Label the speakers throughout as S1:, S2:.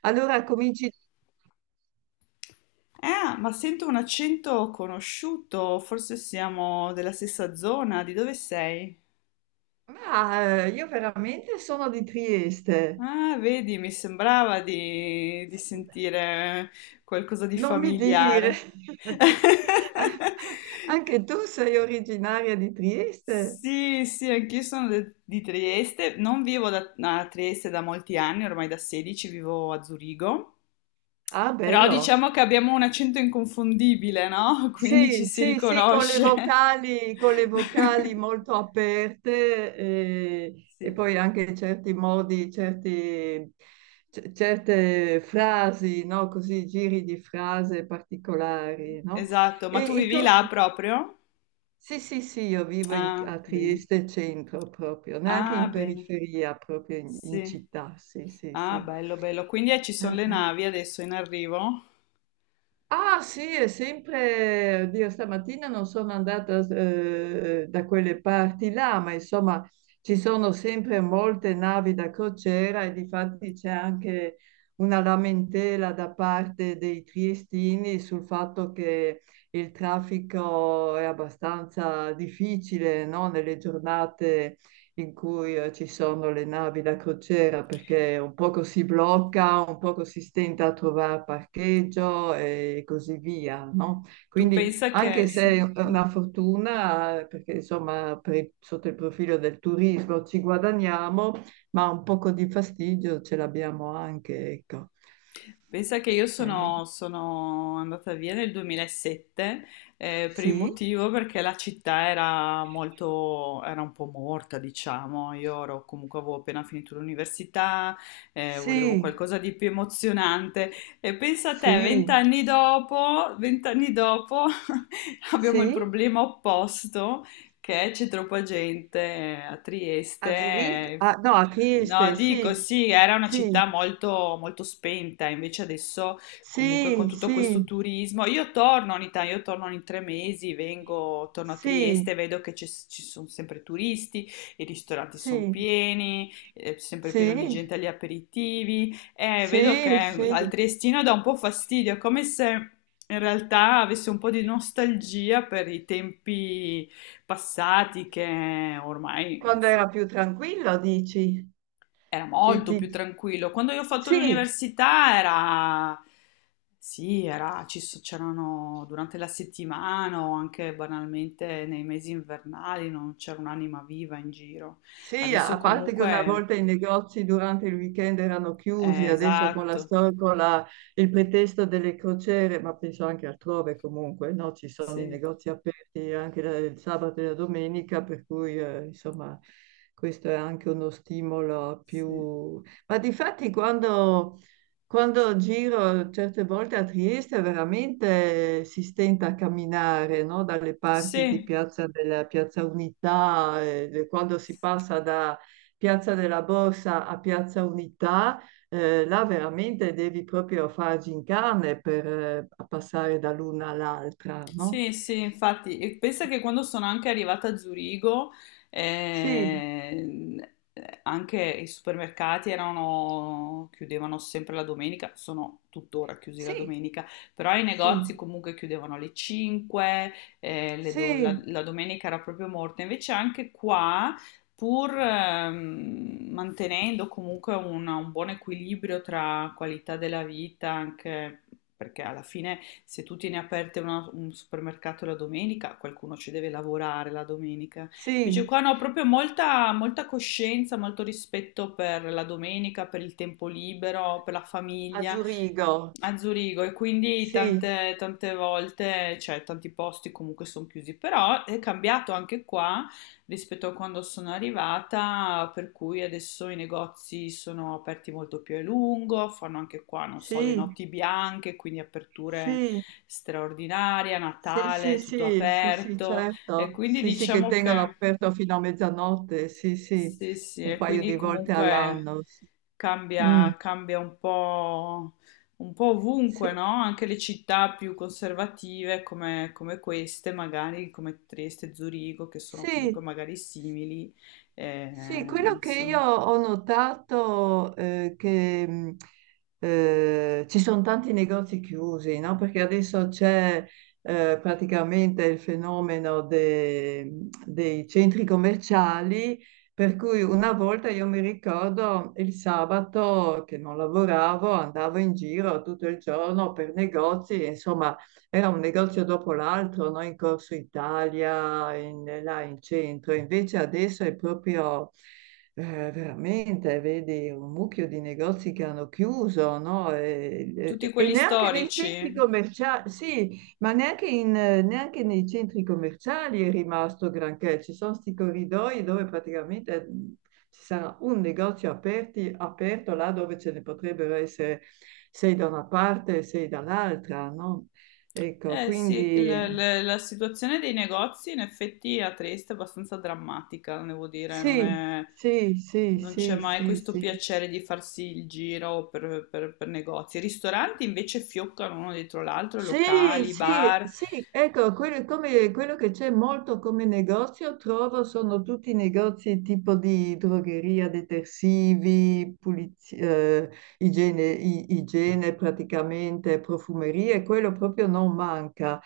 S1: Allora cominci.
S2: Ah, ma sento un accento conosciuto, forse siamo della stessa zona, di dove sei?
S1: Ma io veramente sono di Trieste.
S2: Ah, vedi, mi sembrava di sentire qualcosa di
S1: Non mi dire.
S2: familiare.
S1: Anche tu sei originaria di Trieste?
S2: Sì, sì, anch'io sono di Trieste, non vivo da- a Trieste da molti anni, ormai da 16 vivo a Zurigo,
S1: Ah,
S2: però
S1: bello.
S2: diciamo che abbiamo un accento inconfondibile, no? Quindi ci
S1: Sì,
S2: si
S1: sì, sì, con le
S2: riconosce.
S1: vocali, con le vocali molto aperte e
S2: Sì.
S1: poi anche certi modi, certe frasi, no? Così, giri di frase particolari, no?
S2: Esatto,
S1: E,
S2: ma tu
S1: e
S2: vivi
S1: co-
S2: là proprio?
S1: Sì, sì, sì, io vivo
S2: Ah,
S1: a
S2: bene.
S1: Trieste centro proprio, neanche
S2: Ah,
S1: in
S2: bene.
S1: periferia, proprio in
S2: Sì.
S1: città, sì, sì,
S2: Ah,
S1: sì.
S2: bello, bello. Quindi ci sono le
S1: Eh.
S2: navi adesso in arrivo?
S1: Ah sì, è sempre, oddio, stamattina non sono andata da quelle parti là, ma insomma ci sono sempre molte navi da crociera e difatti c'è anche una lamentela da parte dei triestini sul fatto che il traffico è abbastanza difficile, no? Nelle giornate in cui ci sono le navi da crociera perché un poco si blocca, un poco si stenta a trovare parcheggio e così via, no?
S2: Tu
S1: Quindi
S2: pensa
S1: anche
S2: che...
S1: se
S2: Sì.
S1: è
S2: Mm.
S1: una fortuna, perché insomma per sotto il profilo del turismo ci guadagniamo, ma un poco di fastidio ce l'abbiamo anche, ecco.
S2: Pensa che io
S1: Eh,
S2: sono, sono andata via nel 2007, per il
S1: sì,
S2: motivo perché la città era molto, era un po' morta, diciamo. Io ero, comunque avevo appena finito l'università, volevo
S1: sì,
S2: qualcosa di più emozionante. E pensa a te,
S1: sì,
S2: vent'anni dopo, vent'anni dopo, abbiamo il
S1: sì,
S2: problema opposto. Che c'è troppa gente a Trieste,
S1: a Zurigo, ah, no, a
S2: no,
S1: Trieste,
S2: dico
S1: sì,
S2: sì, era una
S1: sì,
S2: città molto, molto spenta, invece adesso comunque con
S1: sì,
S2: tutto questo
S1: sì.
S2: turismo, io torno ogni tanto, io torno ogni 3 mesi, vengo, torno a
S1: Sì,
S2: Trieste, vedo che ci sono sempre turisti, i ristoranti sono
S1: sì,
S2: pieni, è sempre pieno di
S1: sì,
S2: gente agli aperitivi, e vedo che
S1: sì,
S2: al
S1: sì.
S2: triestino dà un po' fastidio, è come se in realtà avesse un po' di nostalgia per i tempi passati che ormai,
S1: Quando era
S2: insomma
S1: più tranquillo, dici?
S2: era
S1: Ti-
S2: molto più
S1: ti-
S2: tranquillo. Quando io ho fatto
S1: Sì,
S2: l'università era, sì, era, c'erano durante la settimana o anche banalmente nei mesi invernali non c'era un'anima viva in giro.
S1: sì,
S2: Adesso
S1: a parte che una
S2: comunque,
S1: volta i negozi durante il weekend erano chiusi, adesso con la
S2: esatto,
S1: storia, il pretesto delle crociere, ma penso anche altrove comunque, no? Ci sono i
S2: sì,
S1: negozi aperti anche il sabato e la domenica, per cui insomma questo è anche uno stimolo
S2: sì,
S1: più. Ma difatti quando. Quando giro certe volte a Trieste veramente si stenta a camminare, no? Dalle parti di
S2: sì.
S1: Piazza Unità, quando si passa da Piazza della Borsa a Piazza Unità, là veramente devi proprio far gincane per passare dall'una all'altra, no?
S2: Sì, sì, infatti, e pensa che quando sono anche arrivata a Zurigo,
S1: Sì,
S2: ehm, anche i supermercati erano, chiudevano sempre la domenica, sono tuttora chiusi la
S1: sì,
S2: domenica, però i
S1: sì,
S2: negozi comunque chiudevano alle 5, la,
S1: sì,
S2: la domenica era proprio morta. Invece anche qua pur mantenendo comunque un buon equilibrio tra qualità della vita, anche perché alla fine se tu tieni aperte un supermercato la domenica, qualcuno ci deve lavorare la domenica. Invece
S1: sì,
S2: qua no, proprio molta, molta coscienza, molto rispetto per la domenica, per il tempo libero, per la
S1: a
S2: famiglia
S1: Zurigo,
S2: a Zurigo e quindi
S1: sì,
S2: tante, tante volte, cioè tanti posti comunque sono chiusi, però è cambiato anche qua rispetto a quando sono arrivata, per cui adesso i negozi sono aperti molto più a lungo, fanno anche qua, non so, le
S1: sì,
S2: notti bianche, quindi aperture
S1: sì.
S2: straordinarie,
S1: Sì,
S2: Natale,
S1: sì,
S2: tutto
S1: sì, sì, sì,
S2: aperto e
S1: certo.
S2: quindi
S1: Sì, sì, che
S2: diciamo
S1: tengono
S2: che
S1: aperto fino a mezzanotte, sì, sì,
S2: sì, sì,
S1: un
S2: e
S1: paio
S2: quindi
S1: di volte
S2: comunque
S1: all'anno. Sì. Mm,
S2: cambia, cambia un po' ovunque,
S1: sì,
S2: no? Anche le città più conservative come, come queste, magari come Trieste, Zurigo, che sono comunque
S1: sì,
S2: magari simili, eh,
S1: Sì, quello che io
S2: insomma,
S1: ho notato è che ci sono tanti negozi chiusi, no? Perché adesso c'è praticamente il fenomeno dei centri commerciali, per cui una volta io mi ricordo il sabato che non lavoravo, andavo in giro tutto il giorno per negozi, insomma era un negozio dopo l'altro, no? In Corso Italia, là in centro. Invece adesso è proprio eh, veramente, vedi, un mucchio di negozi che hanno chiuso, no? E,
S2: tutti
S1: e- e
S2: quelli
S1: neanche nei centri
S2: storici.
S1: commerciali, sì, ma neanche, neanche nei centri commerciali è rimasto granché. Ci sono sti corridoi dove praticamente ci sarà un negozio aperto là dove ce ne potrebbero essere sei da una parte e sei dall'altra, no? Ecco,
S2: Eh sì,
S1: quindi
S2: la situazione dei negozi in effetti a Trieste è abbastanza drammatica, devo dire,
S1: sì, sì, sì,
S2: non c'è
S1: sì,
S2: mai
S1: sì,
S2: questo
S1: sì.
S2: piacere di farsi il giro per, per negozi. I ristoranti invece fioccano uno dietro l'altro,
S1: Sì,
S2: locali,
S1: sì,
S2: bar.
S1: sì, ecco, quello, quello che c'è molto come negozio, trovo, sono tutti negozi tipo di drogheria, detersivi, igiene, igiene praticamente, profumerie, quello proprio non manca.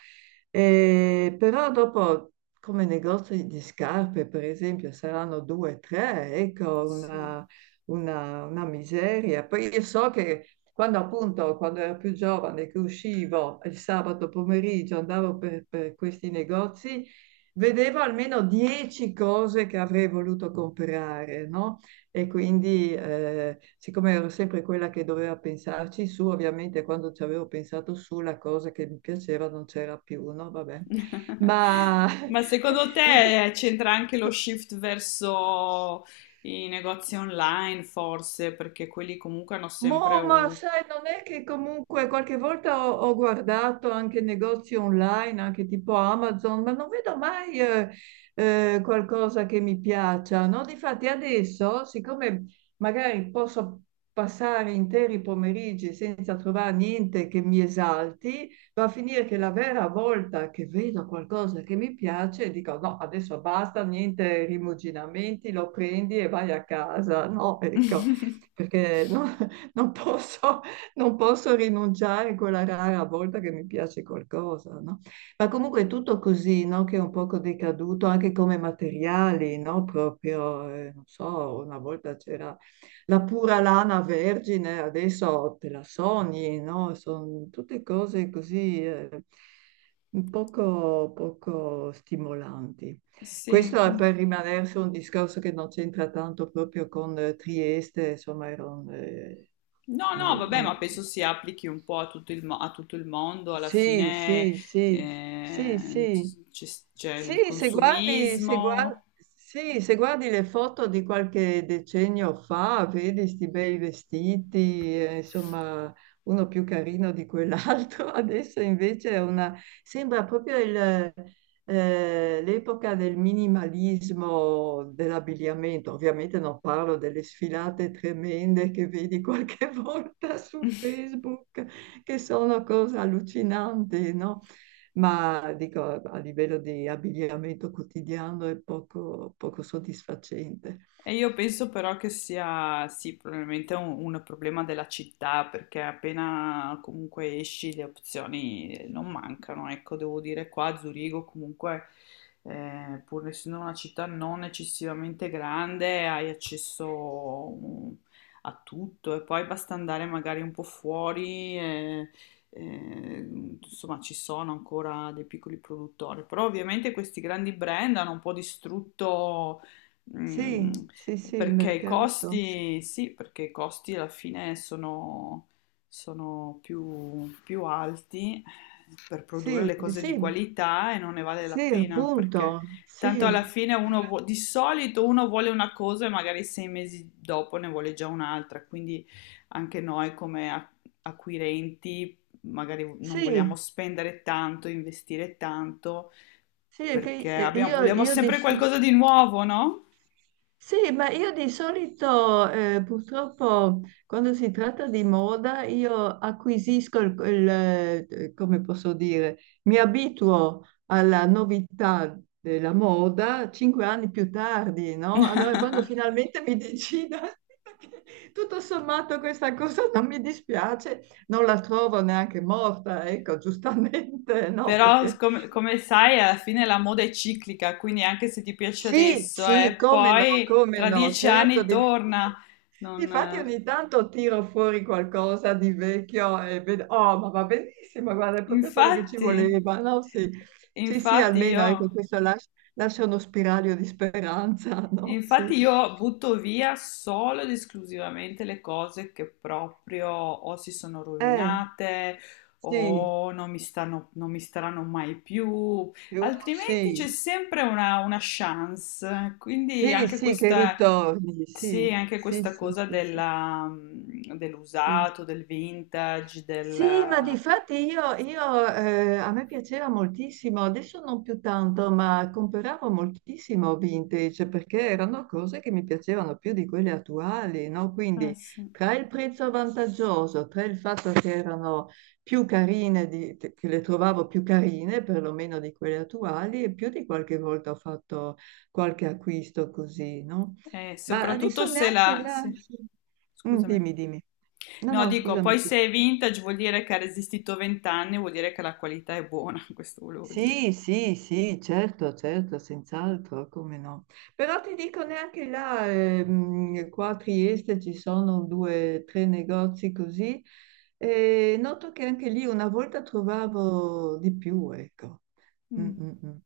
S1: Però dopo, come negozi di scarpe, per esempio, saranno due, tre, ecco,
S2: Sì.
S1: una, una miseria. Poi io so che. Quando appunto, quando ero più giovane, che uscivo il sabato pomeriggio, andavo per questi negozi, vedevo almeno 10 cose che avrei voluto comprare, no? E quindi, siccome ero sempre quella che doveva pensarci su, ovviamente quando ci avevo pensato su, la cosa che mi piaceva non c'era più, no? Vabbè. Ma
S2: Ma secondo
S1: il,
S2: te c'entra anche lo shift verso i negozi online, forse, perché quelli comunque hanno sempre
S1: Boh, ma
S2: un...
S1: sai, non è che comunque qualche volta ho guardato anche negozi online, anche tipo Amazon, ma non vedo mai qualcosa che mi piaccia, no? Difatti adesso, siccome magari posso passare interi pomeriggi senza trovare niente che mi esalti, va a finire che la vera volta che vedo qualcosa che mi piace, dico no, adesso basta, niente rimuginamenti, lo prendi e vai a casa, no? Ecco perché non posso, non posso rinunciare quella rara volta che mi piace qualcosa, no? Ma comunque è tutto così, no? Che è un poco decaduto anche come materiali, no? Proprio, non so, una volta c'era la pura lana vergine, adesso te la sogni, no? Sono tutte cose così, un poco poco stimolanti.
S2: Sì,
S1: Questo è
S2: con-
S1: per rimanere su un discorso che non c'entra tanto proprio con Trieste, insomma, ero
S2: No, no,
S1: nel-
S2: vabbè, ma penso si applichi un po' a tutto il, a tutto il mondo, alla
S1: sì,
S2: fine
S1: sì, sì, sì,
S2: eh,
S1: sì.
S2: c- c'è c'è il
S1: Sì, se guardi, se guar-
S2: consumismo.
S1: sì, se guardi le foto di qualche decennio fa, vedi sti bei vestiti, insomma, uno più carino di quell'altro. Adesso invece è una. Sembra proprio l'epoca del minimalismo dell'abbigliamento. Ovviamente non parlo delle sfilate tremende che vedi qualche volta su Facebook che sono cose allucinanti, no? Ma dico, a livello di abbigliamento quotidiano è poco, poco soddisfacente.
S2: E io penso però che sia, sì, probabilmente un problema della città, perché appena comunque esci le opzioni non mancano. Ecco, devo dire qua a Zurigo comunque, pur essendo una città non eccessivamente grande, hai accesso a tutto e poi basta andare magari un po' fuori. Eh, insomma, ci sono ancora dei piccoli produttori, però ovviamente questi grandi brand hanno un po' distrutto. Mm,
S1: Sì, sì, sì, il
S2: perché i
S1: mercato, sì.
S2: costi, sì, perché i costi alla fine sono, sono più, più alti per produrre le
S1: Sì,
S2: cose di
S1: sì,
S2: qualità e non ne vale la
S1: sì,
S2: pena perché
S1: appunto,
S2: tanto alla
S1: sì,
S2: fine di solito uno vuole una cosa e magari sei mesi dopo ne vuole già un'altra, quindi anche noi come acquirenti magari non vogliamo
S1: sì,
S2: spendere tanto, investire tanto
S1: sì, è che
S2: perché
S1: io,
S2: vogliamo
S1: io
S2: sempre
S1: dis-
S2: qualcosa di nuovo, no?
S1: Sì, ma io di solito purtroppo quando si tratta di moda io acquisisco come posso dire, mi abituo alla novità della moda 5 anni più tardi, no? Allora quando finalmente mi decido, che tutto sommato questa cosa non mi dispiace, non la trovo neanche morta, ecco, giustamente, no?
S2: Però,
S1: Perché.
S2: come, come sai, alla fine la moda è ciclica, quindi anche se ti piace
S1: Sì,
S2: adesso,
S1: sì, come no,
S2: poi
S1: come
S2: tra
S1: no,
S2: dieci
S1: certo.
S2: anni torna. Non...
S1: Difatti ogni tanto tiro fuori qualcosa di vecchio e vedo, oh, ma va benissimo, guarda, è proprio quello che ci
S2: Infatti,
S1: voleva, no? Sì, sì, sì,
S2: infatti
S1: almeno ecco,
S2: io...
S1: questo lascia uno spiraglio di speranza, no?
S2: infatti
S1: Sì.
S2: io butto via solo ed esclusivamente le cose che proprio o si sono
S1: Eh,
S2: rovinate
S1: sì,
S2: o non mi stanno, non mi staranno mai più,
S1: più
S2: altrimenti c'è
S1: sì,
S2: sempre una chance. Quindi
S1: sì,
S2: anche
S1: sì, che
S2: questa,
S1: ritorni,
S2: sì,
S1: sì,
S2: anche
S1: sì,
S2: questa
S1: sì,
S2: cosa
S1: sì, sì,
S2: della, mm,
S1: sì.
S2: dell'usato, del vintage,
S1: Sì, ma
S2: del...
S1: di fatti a me piaceva moltissimo, adesso non più tanto, ma compravo moltissimo vintage perché erano cose che mi piacevano più di quelle attuali, no? Quindi
S2: sì.
S1: tra il prezzo vantaggioso, tra il fatto che erano più carine, che le trovavo più carine perlomeno di quelle attuali e più di qualche volta ho fatto qualche acquisto così, no? Ma
S2: Soprattutto
S1: adesso
S2: se
S1: neanche
S2: la...
S1: là.
S2: sì.
S1: Mm,
S2: Scusami.
S1: Dimmi, dimmi. No,
S2: No,
S1: no,
S2: dico,
S1: scusami
S2: poi
S1: tu.
S2: se è vintage vuol dire che ha resistito 20 anni, vuol dire che la qualità è buona, questo volevo dire.
S1: Sì, sì, sì, certo, certo, senz'altro, come no. Però ti dico neanche là, qua a Trieste ci sono due, tre negozi così, e noto che anche lì una volta trovavo di più, ecco. Mm,
S2: Mm.
S1: mm, mm.